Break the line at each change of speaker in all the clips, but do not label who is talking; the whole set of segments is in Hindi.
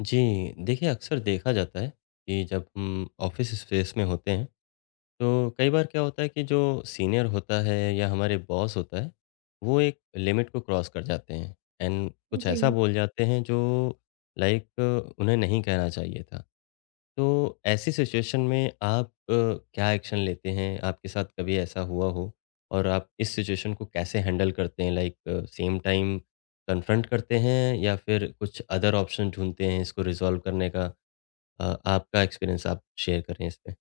जी, देखिए अक्सर देखा जाता है कि जब हम ऑफ़िस स्पेस में होते हैं, तो कई बार क्या होता है कि जो सीनियर होता है या हमारे बॉस होता है, वो एक लिमिट को क्रॉस कर जाते हैं एंड कुछ ऐसा
जी।
बोल जाते हैं जो लाइक उन्हें नहीं कहना चाहिए था। तो ऐसी सिचुएशन में आप क्या एक्शन लेते हैं? आपके साथ कभी ऐसा हुआ हो? और आप इस सिचुएशन को कैसे हैंडल करते हैं? लाइक सेम टाइम कन्फ्रंट करते हैं या फिर कुछ अदर ऑप्शन ढूँढते हैं इसको रिज़ॉल्व करने का? आपका एक्सपीरियंस आप शेयर करें इसमें।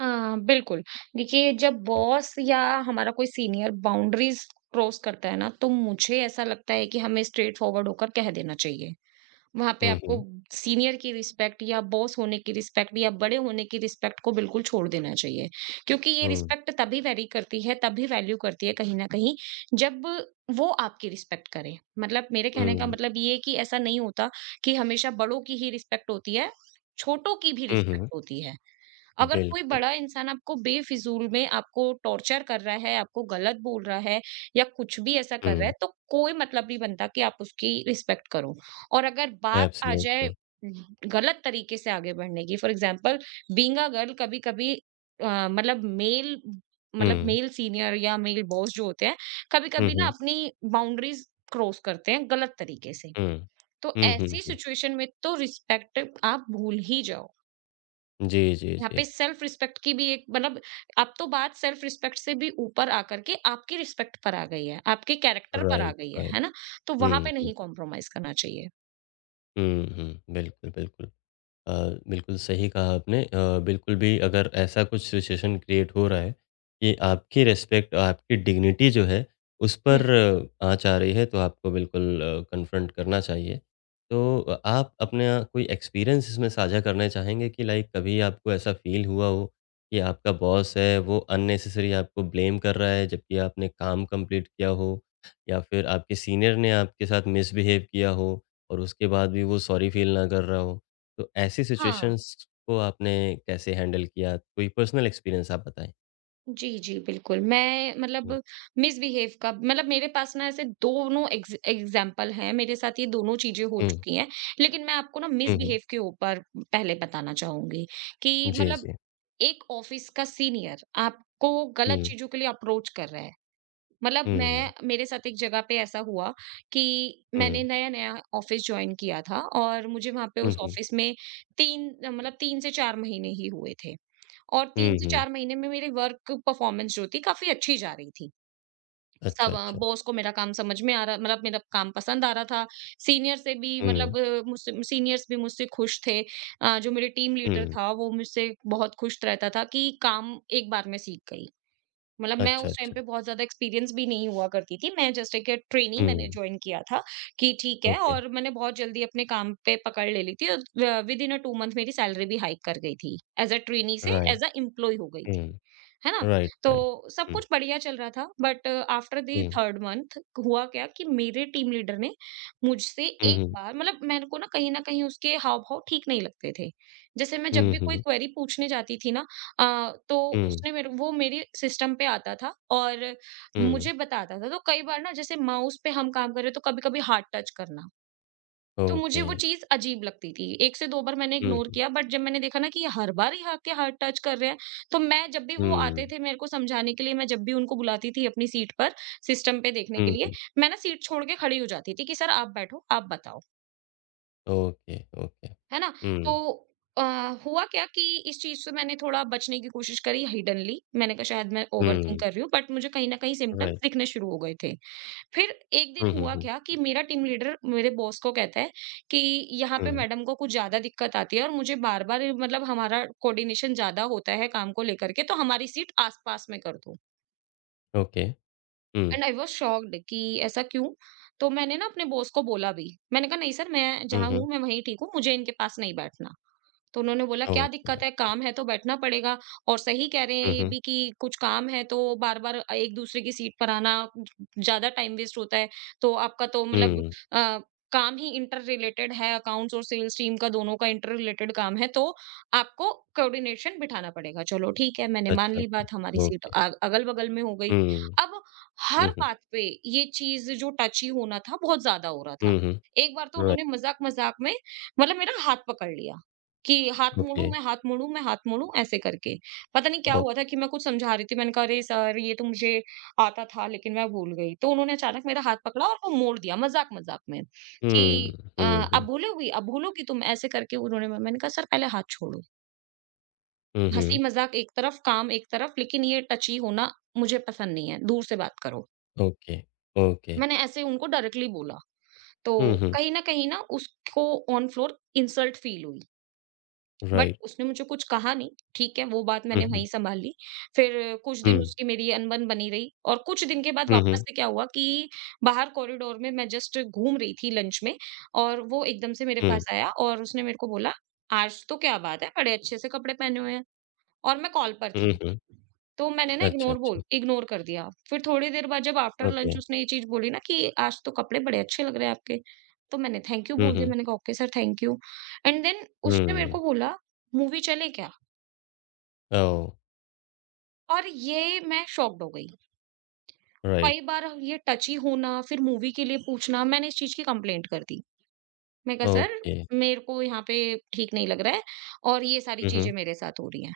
हाँ, बिल्कुल। देखिए, जब बॉस या हमारा कोई सीनियर बाउंड्रीज़ क्रॉस करता है ना, तो मुझे ऐसा लगता है कि हमें स्ट्रेट फॉरवर्ड होकर कह देना चाहिए। वहाँ पे
हुँ,
आपको
हुँ,
सीनियर की रिस्पेक्ट या बॉस होने की रिस्पेक्ट या बड़े होने की रिस्पेक्ट को बिल्कुल छोड़ देना चाहिए। क्योंकि ये
हुँ,
रिस्पेक्ट तभी वैरी करती है, तभी वैल्यू करती है कहीं न कहीं, जब वो आपकी रिस्पेक्ट करें। मतलब मेरे कहने का
हुँ,
मतलब ये है कि ऐसा नहीं होता कि हमेशा बड़ों की ही रिस्पेक्ट होती है, छोटों की भी
हुँ,
रिस्पेक्ट
हुँ,
होती है। अगर कोई
बिल्कुल।
बड़ा इंसान आपको बेफिजूल में आपको टॉर्चर कर रहा है, आपको गलत बोल रहा है या कुछ भी ऐसा कर रहा है,
हुँ,
तो कोई मतलब नहीं बनता कि आप उसकी रिस्पेक्ट करो। और अगर बात आ जाए
एब्सोल्युटली।
गलत तरीके से आगे बढ़ने की, for example being a girl, कभी-कभी मतलब मेल
हुँ,
सीनियर या मेल बॉस जो होते हैं,
हुँ,
कभी-कभी ना
हुँ,
अपनी बाउंड्रीज क्रॉस करते हैं गलत तरीके से।
हुँ,
तो
हुँ, हुँ,
ऐसी
हुँ।
सिचुएशन में तो रिस्पेक्ट आप भूल ही जाओ।
जी, जी,
यहाँ पे
जी।
सेल्फ रिस्पेक्ट की भी एक मतलब, अब तो बात सेल्फ रिस्पेक्ट से भी ऊपर आकर के आपकी रिस्पेक्ट पर आ गई है, आपके कैरेक्टर पर आ
राइट,
गई
राइट।
है ना? तो
हुँ,
वहाँ पे
हुँ,
नहीं कॉम्प्रोमाइज़ करना चाहिए।
हुँ, हुँ, बिल्कुल, बिल्कुल। अ, बिल्कुल सही कहा आपने बिल्कुल भी अगर ऐसा कुछ सिचुएशन क्रिएट हो रहा है कि आपकी रिस्पेक्ट आपकी डिग्निटी जो है उस
हुँ।
पर आँच आ रही है तो आपको बिल्कुल कन्फ्रंट करना चाहिए। तो आप अपना कोई एक्सपीरियंस इसमें साझा करना चाहेंगे कि लाइक कभी आपको ऐसा फ़ील हुआ हो कि आपका बॉस है वो अननेसेसरी आपको ब्लेम कर रहा है जबकि आपने काम कंप्लीट किया हो या फिर आपके सीनियर ने आपके साथ मिसबिहेव किया हो और उसके बाद भी वो सॉरी फ़ील ना कर रहा हो? तो ऐसी
हाँ,
सिचुएशंस को आपने कैसे हैंडल किया? कोई पर्सनल एक्सपीरियंस आप बताएँ?
जी, जी, बिल्कुल। मैं मतलब,
हुँ,
मिसबिहेव का मतलब, मेरे पास ना ऐसे दोनों एग्ज़ाम्पल हैं, मेरे साथ ये दोनों चीज़ें हो
हुँ,
चुकी हैं, लेकिन मैं आपको ना
हुँ, हुँ।
मिसबिहेव के ऊपर पहले बताना चाहूँगी कि
जी,
मतलब
जी।
एक ऑफ़िस का सीनियर आपको गलत
हुँ,
चीज़ों के लिए अप्रोच कर रहा है। मतलब
हुँ,
मैं, मेरे साथ एक जगह पे ऐसा हुआ कि मैंने
हुँ,
नया-नया ऑफिस जॉइन किया था और मुझे वहाँ पे
हुँ,
उस
हुँ,
ऑफिस में 3 मतलब 3 से 4 महीने ही हुए थे। और
हुँ,
3 से
हुँ।
4 महीने में मेरी वर्क परफॉर्मेंस जो थी काफ़ी अच्छी जा रही थी। सब,
अच्छा, अच्छा।
बॉस को मेरा काम समझ में आ रहा मतलब मेरा काम पसंद आ रहा था। सीनियर से भी
हुँ,
मतलब, मुझसे सीनियर्स भी मुझसे खुश थे। जो मेरे टीम लीडर
हुँ।
था वो मुझसे बहुत खुश रहता था कि काम एक बार में सीख गई। मतलब मैं
अच्छा,
उस टाइम
अच्छा।
पे बहुत ज़्यादा एक्सपीरियंस भी नहीं हुआ करती थी। मैं जस्ट एक ट्रेनी मैंने
हुँ,
जॉइन किया था कि ठीक है,
ओके,
और मैंने बहुत जल्दी अपने काम पे पकड़ ले ली थी और विदिन अ 2 मंथ मेरी सैलरी भी हाइक कर गई थी। ऐज़ अ ट्रेनी से
राइट।
ऐज़ अ एम्प्लॉयी हो गई थी।
हुँ,
है ना?
राइट,
तो
राइट।
सब
हुँ,
कुछ बढ़िया चल रहा था, but after the
hmm,
3rd month हुआ क्या कि मेरे टीम लीडर ने मुझसे
हुँ,
एक
हुँ,
बार, मतलब मेरे को ना कहीं न कहीं उसके हाव-भाव ठीक नहीं लगते थे। जैसे मैं जब
हुँ,
भी कोई
हुँ,
क्वेरी पूछने जाती थी ना, अ, तो
हुँ,
उसने मेरे, वो मेरे सिस्टम पे आता था और
हुँ,
मुझे बताता था। तो कई बार ना जैसे माउस पे हम काम कर रहे हैं, तो कभी-कभी हार्ड टच करना, तो मुझे
ओके।
वो चीज़ अजीब लगती थी। 1 से 2 बार मैंने
हुँ,
इग्नोर
हुँ,
किया, बट जब मैंने देखा ना कि ये हर बार ही आके हार्ड टच कर रहे हैं, तो मैं जब भी वो आते
हुँ,
थे मेरे को समझाने के लिए, मैं जब भी उनको बुलाती थी अपनी सीट पर सिस्टम पे देखने के
हुँ,
लिए,
हुँ,
मैं ना सीट छोड़ के खड़ी हो जाती थी कि सर आप बैठो, आप बताओ।
Okay, okay.
है ना? तो
हुँ,
अ, हुआ क्या कि इस चीज़ से मैंने थोड़ा बचने की कोशिश करी हिडेनली। मैंने कहा शायद मैं ओवरथिंक
हुँ,
कर रही हूँ, बट मुझे कहीं न कहीं सिम्पटम्स
राइट।
दिखने शुरू हो गए थे। फिर एक दिन
हुँ, हुँ,
हुआ
हुँ,
क्या कि मेरा टीम लीडर मेरे बॉस को कहता है कि यहाँ पे
हुँ,
मैडम को कुछ ज़्यादा दिक्कत आती है, और मुझे बार-बार, मतलब हमारा कोऑर्डिनेशन ज़्यादा होता है काम को लेकर के, तो हमारी सीट आस-पास में कर दो।
Okay. Hmm,
and I was shocked कि ऐसा क्यों? तो मैंने ना अपने बॉस को बोला भी। मैंने कहा नहीं सर, मैं
हुँ,
जहाँ हूँ
हुँ,
मैं वहीं ठीक हूँ, मुझे इनके पास नहीं बैठना। तो उन्होंने बोला, क्या
ओके।
दिक्कत है? काम है तो बैठना पड़ेगा, और सही कह रहे हैं ये
हम्म,
भी कि कुछ काम है तो बार बार एक दूसरे की सीट पर आना, ज्यादा टाइम वेस्ट होता है। तो आपका तो मतलब,
हम्म,
अ, काम ही इंटर रिलेटेड है, अकाउंट्स और सेल्स टीम का दोनों का इंटर रिलेटेड काम है, तो आपको कोऑर्डिनेशन बिठाना पड़ेगा। चलो ठीक है, मैंने मान
अच्छा,
ली
अच्छा,
बात, हमारी सीट
ओके।
अगल बगल में हो गई।
हम्म,
अब हर बात पे ये चीज जो टची होना था, बहुत ज्यादा हो रहा था।
हम्म, हम्म,
एक बार तो
राइट,
उन्होंने मजाक मजाक में, मतलब मेरा हाथ पकड़ लिया कि हाथ मोड़ूँ
ओके,
मैं, हाथ मोड़ूँ मैं, हाथ मोड़ूँ, ऐसे करके। पता नहीं क्या
ओ,
हुआ था कि मैं कुछ समझा रही थी, मैंने कहा अरे सर ये तो मुझे आता था लेकिन मैं भूल गई। तो उन्होंने अचानक मेरा हाथ पकड़ा और वो मोड़ दिया, मज़ाक-मज़ाक में,
हम्म,
कि "अब
हम्म,
भूलोगी, अब भूलोगी तुम?" ऐसे करके उन्होंने, म मैंने कहा सर पहले हाथ छोड़ो।
हम्म, हम्म,
हँसी मज़ाक एक तरफ, काम एक तरफ, लेकिन ये टची होना मुझे पसंद नहीं है, दूर से बात करो।
ओके, ओके,
मैंने ऐसे उनको डायरेक्टली बोला। तो
हम्म, हम्म,
कहीं न कहीं ना उसको ऑन फ्लोर इंसल्ट फील हुई। बट
राइट,
उसने मुझे कुछ कहा नहीं, ठीक है, वो बात मैंने वहीं
हम्म,
सँभाल ली। फिर कुछ दिन
हम्म,
उसकी मेरी अनबन बनी रही, और कुछ दिन के बाद वापस
हम्म,
से क्या हुआ कि बाहर कॉरिडोर में मैं जस्ट घूम रही थी लंच में, और वो एकदम से मेरे पास आया और उसने मेरे को बोला, "आज तो क्या बात है, बड़े अच्छे से कपड़े पहने हुए हैं।" और मैं कॉल पर
हम्म,
थी।
हम्म,
तो मैंने ना
अच्छा, अच्छा,
इग्नोर कर दिया। फिर थोड़ी देर बाद जब आफ्टर
ओके,
लंच उसने ये चीज़ बोली ना कि आज तो कपड़े बड़े अच्छे लग रहे हैं आपके। तो मैंने थैंक यू
हम्म,
बोल दिया।
हम्म,
मैंने कहा okay sir, thank you. And then उसने मेरे
हम्म,
को बोला, मूवी चलें क्या?
ओ,
और ये मैं शॉक्ड हो गई।
राइट,
कई बार ये टची होना, फिर मूवी के लिए पूछना, मैंने इस चीज़ की कंप्लेंट कर दी। मैंने कहा सर,
ओके,
मेरे को यहाँ पे ठीक नहीं लग रहा है और ये सारी
हम्म,
चीज़ें
हम्म,
मेरे साथ हो रही हैं।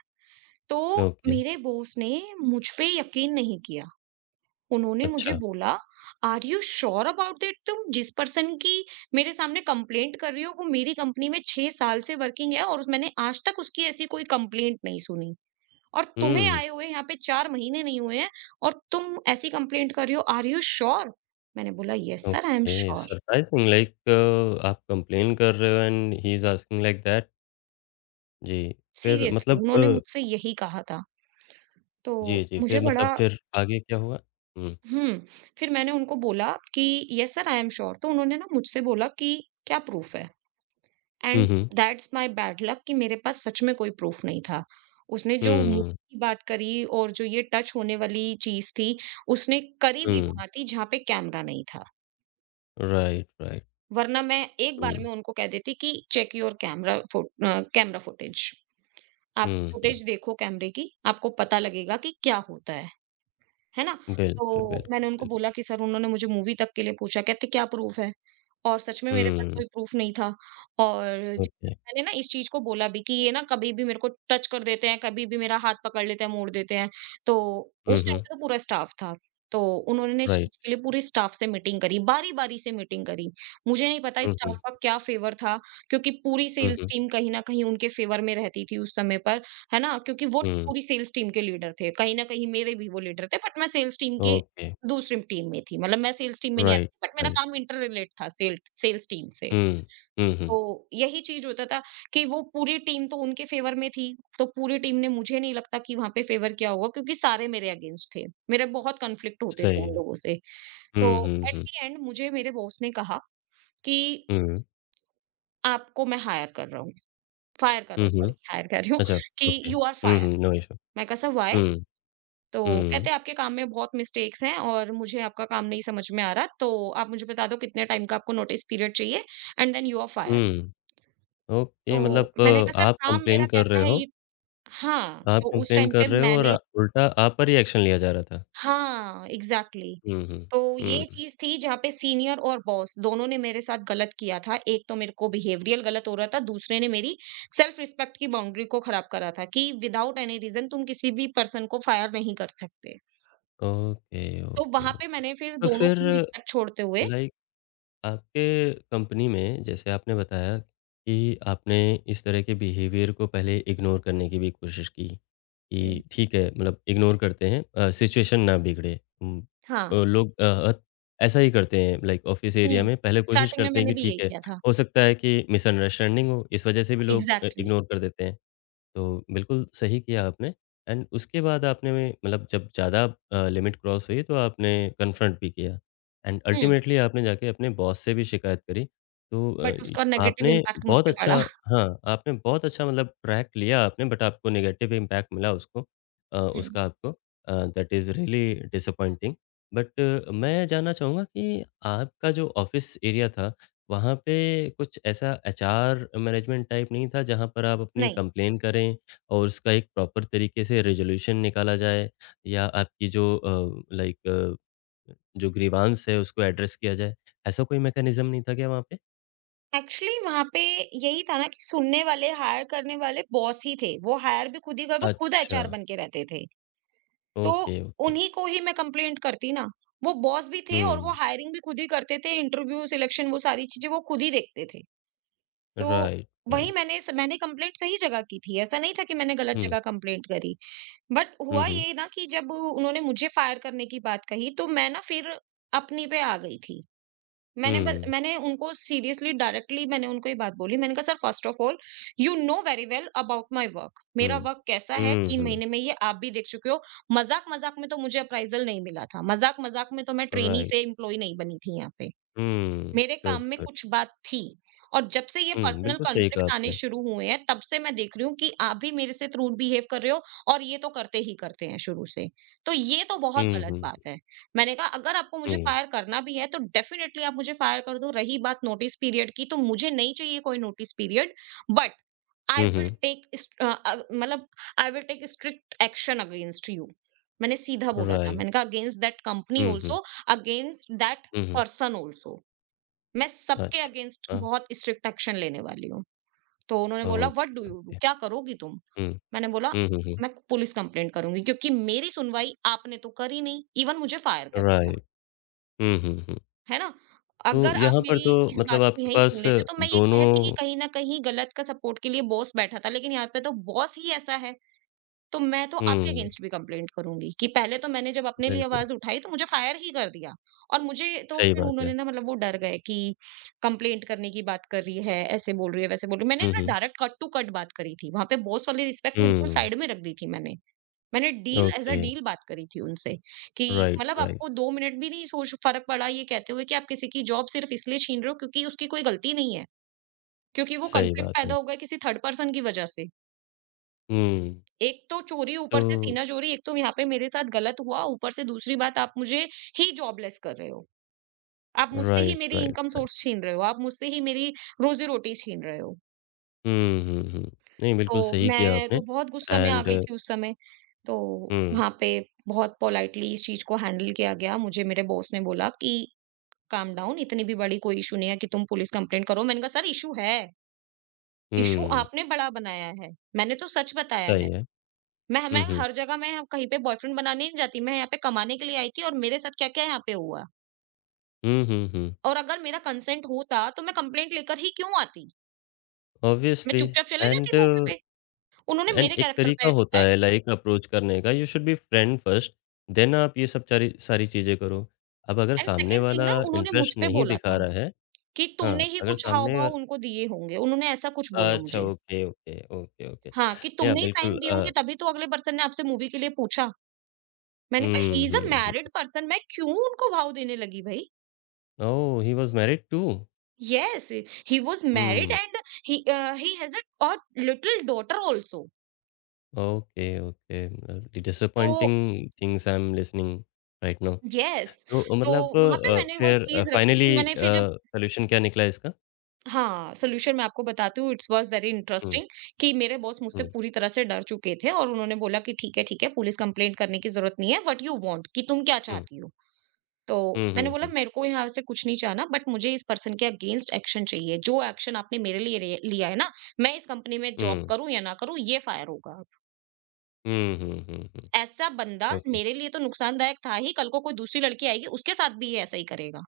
तो
ओके,
मेरे बॉस ने मुझ पे यकीन नहीं किया। उन्होंने मुझे
अच्छा,
बोला, "are you sure about that? तुम जिस पर्सन की मेरे सामने कंप्लेंट कर रही हो, वो मेरी कंपनी में 6 साल से वर्किंग है और मैंने आज तक उसकी ऐसी कोई कंप्लेंट नहीं सुनी। और तुम्हें
हम्म,
आए हुए यहाँ पे 4 महीने नहीं हुए हैं और तुम ऐसी कंप्लेंट कर रही हो, आर यू श्योर?" मैंने बोला, "yes sir, I am
okay.
Sure."
Surprising, like आप कंप्लेन कर रहे हो and he is asking like that. जी, फिर
सीरियसली
मतलब,
उन्होंने मुझसे यही कहा था। तो
जी, जी,
मुझे
फिर
बड़ा,
मतलब फिर आगे क्या हुआ? हुँ।
हुँ, फिर मैंने उनको बोला कि, "yes sir, I am sure." तो उन्होंने ना मुझसे बोला कि, "क्या प्रूफ है?"
Hmm,
and
hmm.
That's my bad luck कि मेरे पास सच में कोई प्रूफ नहीं था। उसने जो मूवी
हुँ,
की बात करी और जो ये टच होने वाली चीज़ थी, उसने करी भी
हुँ।
वहाँ थी जहाँ पे कैमरा नहीं था।
Right, right.
वरना मैं एक बार
हुँ,
में उनको कह देती कि चेक योर कैमरा फुटेज। आप
हुँ, हुँ।
फुटेज देखो कैमरे की, आपको पता लगेगा कि क्या होता है। है ना?
बिल्कुल,
तो मैंने
बिल्कुल,
उनको
बिल्कुल।
बोला कि सर, उन्होंने मुझे मूवी तक के लिए पूछा, कहते क्या प्रूफ़ है? और सच में मेरे पास
हुँ,
कोई प्रूफ़ नहीं था। और जिस
ओके।
दिन मैंने ना इस चीज़ को बोला भी कि ये ना कभी भी मेरे को टच कर देते हैं, कभी भी मेरा हाथ पकड़ लेते हैं, मोड़ देते हैं। तो
हुँ,
उस टाइम
हुँ।
पे तो पूरा स्टाफ़ था। तो उन्होंने इस चीज़
राइट।
के लिए पूरे स्टाफ़ से मीटिंग करी, बारी-बारी से मीटिंग करी। मुझे नहीं पता
हुँ,
स्टाफ़
हुँ।
का क्या फ़ेवर था, क्योंकि पूरी
हुँ,
सेल्स
हुँ।
टीम कहीं न कहीं उनके फ़ेवर में रहती थी उस समय पर। है ना? क्योंकि वो
हुँ,
पूरी सेल्स टीम के लीडर थे। कहीं न कहीं मेरे भी वो लीडर थे, बट मैं सेल्स टीम की
ओके।
दूसरी टीम में थी। मतलब मैं सेल्स टीम में नहीं
राइट,
आती, बट मेरा
राइट।
काम इंटर रिलेट था सेल्स टीम से।
हुँ, हुँ, हुँ।
तो यही चीज़ होता था कि वो पूरी टीम तो उनके फ़ेवर में थी, तो पूरी टीम ने मुझे नहीं लगता कि वहाँ पे फ़ेवर किया होगा, क्योंकि सारे मेरे अगेंस्ट थे। मेरे बहुत कॉन्फ्लिक्ट होते थे
सही
उन
है।
लोगों से। तो
हुँ, हुँ,
एट
हुँ।
द एंड मुझे मेरे बॉस ने कहा कि
हुँ,
आपको मैं हायर कर रहा हूँ, फायर कर रहा
हुँ,
हूँ, सॉरी,
हुँ।
हायर कर रही हूँ,
अच्छा,
कि
okay.
You are
hmm,
fire.
Hmm, no issue.
मैं कहा सर व्हाई?
हुँ,
तो कहते
हुँ,
हैं आपके काम में बहुत मिस्टेक्स हैं और मुझे आपका काम नहीं समझ में आ रहा, तो आप मुझे बता दो कितने टाइम का आपको नोटिस पीरियड चाहिए, and then you are fire.
हुँ।
तो
ओके,
मैंने
मतलब,
कहा सर,
आप
काम
कंप्लेन
मेरा
कर
कैसा
रहे
है
हो
ये। हाँ,
आप
तो उस
कंप्लेन
टाइम पे
कर रहे हो और
मैंने,
उल्टा आप पर ही एक्शन लिया जा रहा था।
हाँ, एग्जैक्टली,
हुँ, हुँ।
exactly. तो ये
हुँ।
चीज थी जहाँ पे सीनियर और बॉस दोनों ने मेरे साथ गलत किया था। एक तो मेरे को बिहेवियरल गलत हो रहा था, दूसरे ने मेरी सेल्फ रिस्पेक्ट की बाउंड्री को खराब करा था कि विदाउट एनी रीजन तुम किसी भी पर्सन को फायर नहीं कर सकते।
ओके,
तो
ओके,
वहाँ पे
ओके।
मैंने फिर
तो
दोनों की
फिर,
ही रिस्पेक्ट छोड़ते हुए
लाइक आपके कंपनी में जैसे आपने बताया कि आपने इस तरह के बिहेवियर को पहले इग्नोर करने की भी कोशिश की,
हुँ।
कि ठीक है मतलब इग्नोर करते हैं सिचुएशन ना बिगड़े। अ,
हाँ,
लोग अ अ, ऐसा ही करते हैं लाइक ऑफ़िस एरिया
हुँ,
में पहले कोशिश
स्टार्टिंग में
करते हैं
मैंने
कि
भी यही
ठीक है,
किया था।
हो सकता है कि मिसअंडरस्टैंडिंग हो, इस वजह से भी लोग
एग्ज़ैक्टली।
इग्नोर कर देते हैं। तो बिल्कुल सही किया आपने एंड उसके बाद आपने मतलब जब ज़्यादा लिमिट क्रॉस हुई तो आपने कन्फ्रंट भी किया एंड
हुँ,
अल्टीमेटली आपने जाके अपने बॉस से भी शिकायत करी। तो अ,
बट
इ
उसका नेगेटिव
आपने
इम्पैक्ट मुझ
बहुत
पे
अच्छा,
पड़ा।
हाँ, आपने बहुत अच्छा मतलब ट्रैक लिया आपने बट आपको नेगेटिव इम्पैक्ट मिला
हुँ।
उसका आपको that is really disappointing. But मैं जानना चाहूँगा कि आपका जो ऑफ़िस एरिया था वहाँ पे कुछ ऐसा एचआर मैनेजमेंट टाइप नहीं था जहाँ पर आप अपनी
नहीं,
कंप्लेन करें और उसका एक प्रॉपर तरीके से रेज़ोल्यूशन निकाला जाए या आपकी जो जो ग्रीवांस है उसको एड्रेस किया जाए। ऐसा कोई मैकेनिज़्म नहीं था क्या वहाँ पे?
एक्चुअली वहाँ पे यही था ना कि सुनने वाले, हायर करने वाले बॉस ही थे। वो हायर भी खुद ही कर वो खुद
अच्छा,
एचआर बन के रहते थे। तो
ओके, ओके।
उन्हीं को ही मैं कंप्लेंट करती ना। वो बॉस भी थे और वो
हुँ,
हायरिंग भी खुद ही करते थे, इंटरव्यू, सिलेक्शन वो सारी चीज़ें वो खुद ही देखते थे। तो
राइट,
वही
राइट।
मैंने कंप्लेंट सही जगह की थी, ऐसा नहीं था कि मैंने गलत
हुँ,
जगह कंप्लेंट करी। बट
हुँ,
हुआ
हुँ।
ये ना कि जब उन्होंने मुझे फायर करने की बात कही, तो मैं ना फिर अपनी पे आ गई थी। मैंने ब
हुँ,
मैंने उनको सीरियसली डायरेक्टली मैंने उनको ये बात बोली, मैंने कहा sir first of all you know very well about my work,
hmm.
मेरा वर्क कैसा है
हुँ,
3
हुँ,
महीने में ये आप भी देख चुके हो। मज़ाक-मज़ाक में तो मुझे अप्रेज़ल नहीं मिला था, मज़ाक-मज़ाक में तो मैं ट्रेनी
राइट।
से एम्प्लॉयी नहीं बनी थी यहाँ पे।
हुँ,
मेरे काम
गुड,
में
गुड।
कुछ बात थी, और जब से ये
हुँ,
पर्सनल
बिल्कुल सही कहा
कॉन्फ्लिक्ट आने
आपने।
शुरू हुए हैं तब से मैं देख रही हूँ कि आप भी मेरे से रूड बिहेव कर रहे हो, और ये तो करते ही करते हैं शुरू से। तो ये तो बहुत
हुँ,
गलत
हुँ,
बात है। मैंने कहा अगर आपको मुझे
हुँ।
फायर करना भी है तो डेफिनिटली आप मुझे फायर कर दो। रही बात नोटिस पीरियड की तो मुझे नहीं चाहिए कोई notice period, but I
hmm,
will
hmm,
take इस मतलब I will take strict action against you. मैंने सीधा बोला था।
राइट।
मैंने कहा against that company
hmm, hmm.
Also, against that
hmm, hmm.
Person also. मैं सबके
अच्छा।
अगेंस्ट
हाँ,
बहुत स्ट्रिक्ट एक्शन लेने वाली हूँ। तो उन्होंने बोला what do
okay,
you do?
Okay.
क्या करोगी तुम?
हुँ।
मैंने बोला
हुँ, हुँ, हुँ।
मैं पुलिस कंप्लेंट करूँगी क्योंकि मेरी सुनवाई आपने तो करी नहीं, इवन मुझे फायर कर दिया,
राइट। हुँ, हुँ, हुँ।
है ना?
तो
अगर आप
यहाँ पर
मेरी
तो,
इस बात
मतलब
को
आपके
यहीं सुन
पास
लेते तो मैं ये कहती कि
दोनों,
कहीं न कहीं गलत का सपोर्ट के लिए बॉस बैठा था, लेकिन यहाँ पे तो बॉस ही ऐसा है। तो मैं तो आपके
हुँ,
अगेंस्ट भी कंप्लेंट करूंगी कि पहले तो मैंने जब अपने लिए
बिल्कुल,
आवाज उठाई तो मुझे फायर ही कर दिया। और मुझे तो
सही
फिर
बात
उन्होंने
है।
ना मतलब वो डर गए कि कंप्लेंट करने की बात कर रही है, ऐसे बोल रही है वैसे बोल रही है। मैंने
हुँ,
ना
हुँ।
डायरेक्ट कट टू कट बात करी थी, वहां पे बॉस वाली रिस्पेक्ट बिल्कुल
हुँ,
साइड में रख दी थी मैंने। मैंने deal as a
okay,
deal बात करी थी उनसे कि
राइट,
मतलब
राइट,
आपको दो मिनट भी नहीं सोच फर्क पड़ा ये कहते हुए कि आप किसी की जॉब सिर्फ इसलिए छीन रहे हो क्योंकि उसकी कोई गलती नहीं है, क्योंकि वो
सही
कंफ्लिक्ट
बात
पैदा
है।
हो गया किसी थर्ड पर्सन की वजह से।
हुँ,
एक तो चोरी ऊपर
तो
से सीना चोरी, एक तो यहाँ पे मेरे साथ गलत हुआ, ऊपर से दूसरी बात आप मुझे ही जॉबलेस कर रहे हो। आप मुझसे ही
राइट,
मेरी
राइट,
इनकम
राइट।
सोर्स छीन रहे हो, आप मुझसे ही मेरी रोज़ी-रोटी छीन रहे हो।
हुँ, हुँ, हुँ। नहीं, बिल्कुल
तो
सही किया
मैं तो
आपने
बहुत गुस्सा में आ
एंड,
गई थी उस समय। तो
हुँ,
वहाँ पे बहुत पोलाइटली इस चीज़ को हैंडल किया गया। मुझे मेरे बॉस ने बोला कि काम डाउन, इतनी भी बड़ी कोई इश्यू नहीं है कि तुम पुलिस कंप्लेंट करो। मैंने कहा सर इश्यू है, इश्यू
हुँ,
आपने बड़ा बनाया है। मैंने तो सच बताया है।
सही है।
मैं
हुँ, हुँ।
हर जगह मैं कहीं पे बॉयफ्रेंड बनाने नहीं जाती, मैं यहाँ पे कमाने के लिए आई थी और मेरे साथ क्या-क्या यहाँ पे हुआ।
हुँ, हुँ, हुँ,
और अगर मेरा कंसेंट होता तो मैं कंप्लेंट लेकर ही क्यों आती? मैं
ऑब्वियसली
चुपचाप चले जाती
एंड,
मूवी पे। उन्होंने
एंड
मेरे
एक
कैरेक्टर
तरीका
पे
होता
ए
है लाइक अप्रोच करने का, you should be friend first, then आप ये सब चारी सारी चीज़ें करो। अब अगर
एंड
सामने
सेकंड थिंग
वाला
ना उन्होंने मुझ
इंटरेस्ट
पे
नहीं
बोला
दिखा
था
रहा है,
कि तुमने
हाँ,
ही
अगर
कुछ
सामने वा
हाव-भाव उनको दिए होंगे। उन्होंने ऐसा कुछ बोला
अच्छा,
मुझे।
Okay, okay, okay, okay.
हाँ, कि
या
तुमने ही साइन
बिल्कुल
दिए होंगे तभी तो अगले पर्सन ने आपसे मूवी के लिए पूछा। मैंने कहा he
hmm,
is a
hmm, hmm.
Married person, मैं क्यों उनको भाव देने लगी भई?
Oh! He was married to?
Yes, he was married
hmm,
and he he has a और little daughter also.
Okay, okay. The
तो
disappointing things I am listening right now.
yes,
तो
तो वहां पे मैंने वो चीज रखी कि
फाइनली
मैंने फिर जब,
सॉल्यूशन क्या निकला इसका?
हाँ सोल्यूशन मैं आपको बताती हूँ, it's was very
hmm,
interesting कि मेरे बॉस मुझसे
हुँ,
पूरी तरह से डर चुके थे और उन्होंने बोला कि ठीक है ठीक है, पुलिस कंप्लेंट करने की जरूरत नहीं है, व्हाट यू वांट, कि तुम क्या
हुँ।
चाहती हो। तो
हुँ, हुँ,
मैंने बोला
हुँ।
मेरे को यहाँ से कुछ नहीं चाहना, बट मुझे इस पर्सन के अगेंस्ट एक्शन चाहिए। जो एक्शन आपने मेरे लिए रे- लिया है ना, मैं इस कंपनी में जॉब
हुँ।
करूं या ना करूं ये फायर होगा।
हुँ, हुँ, हुँ, हुँ।
ऐसा बंदा
ओके,
मेरे लिए तो नुकसानदायक था ही, कल को कोई दूसरी लड़की आएगी, उसके साथ भी ये ऐसा ही करेगा।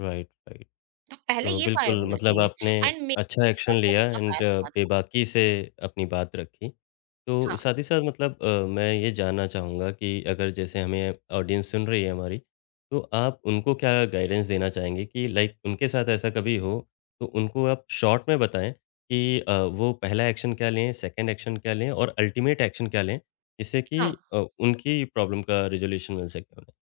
Right, right.
तो पहले
तो
ये फायर
बिल्कुल
होना
मतलब
चाहिए,
आपने
एंड
अच्छा
मेरे
एक्शन
पर वो
लिया
बंदा
एंड
फायर हुआ था।
बेबाकी से अपनी बात रखी। तो
हाँ,
साथ ही साथ मतलब मैं ये जानना चाहूँगा कि अगर जैसे हमें ऑडियंस सुन रही है हमारी, तो आप उनको क्या गाइडेंस देना चाहेंगे कि लाइक उनके साथ ऐसा कभी हो, तो उनको आप शॉर्ट में बताएँ कि वो पहला एक्शन क्या लें, सेकंड एक्शन क्या लें और अल्टीमेट एक्शन क्या लें? जिससे कि
हाँ,
उनकी प्रॉब्लम का रिज़ॉल्यूशन मिल सके उन्हें?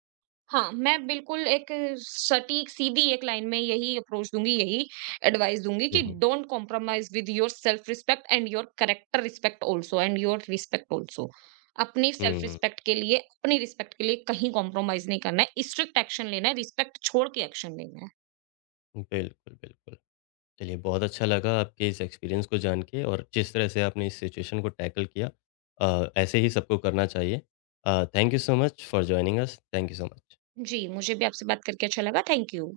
हाँ, मैं बिल्कुल एक सटीक सीधी एक लाइन में यही अप्रोच दूँगी, यही एडवाइस दूँगी
हुँ,
कि
हुँ।
Don't compromise with your self respect and your character respect also and your respect also. अपनी सेल्फ
हुँ।
रिस्पेक्ट के लिए, अपनी रिस्पेक्ट के लिए कहीं कॉम्प्रोमाइज़ नहीं करना है, स्ट्रिक्ट एक्शन लेना है, रिस्पेक्ट छोड़ के एक्शन लेना है।
बिल्कुल, बिल्कुल। चलिए, बहुत अच्छा लगा आपके इस एक्सपीरियंस को जान के और जिस तरह से आपने इस सिचुएशन को टैकल किया, ऐसे ही सबको करना चाहिए। Thank you so much for joining us. Thank you so much.
जी, मुझे भी आपसे बात करके अच्छा लगा। Thank you.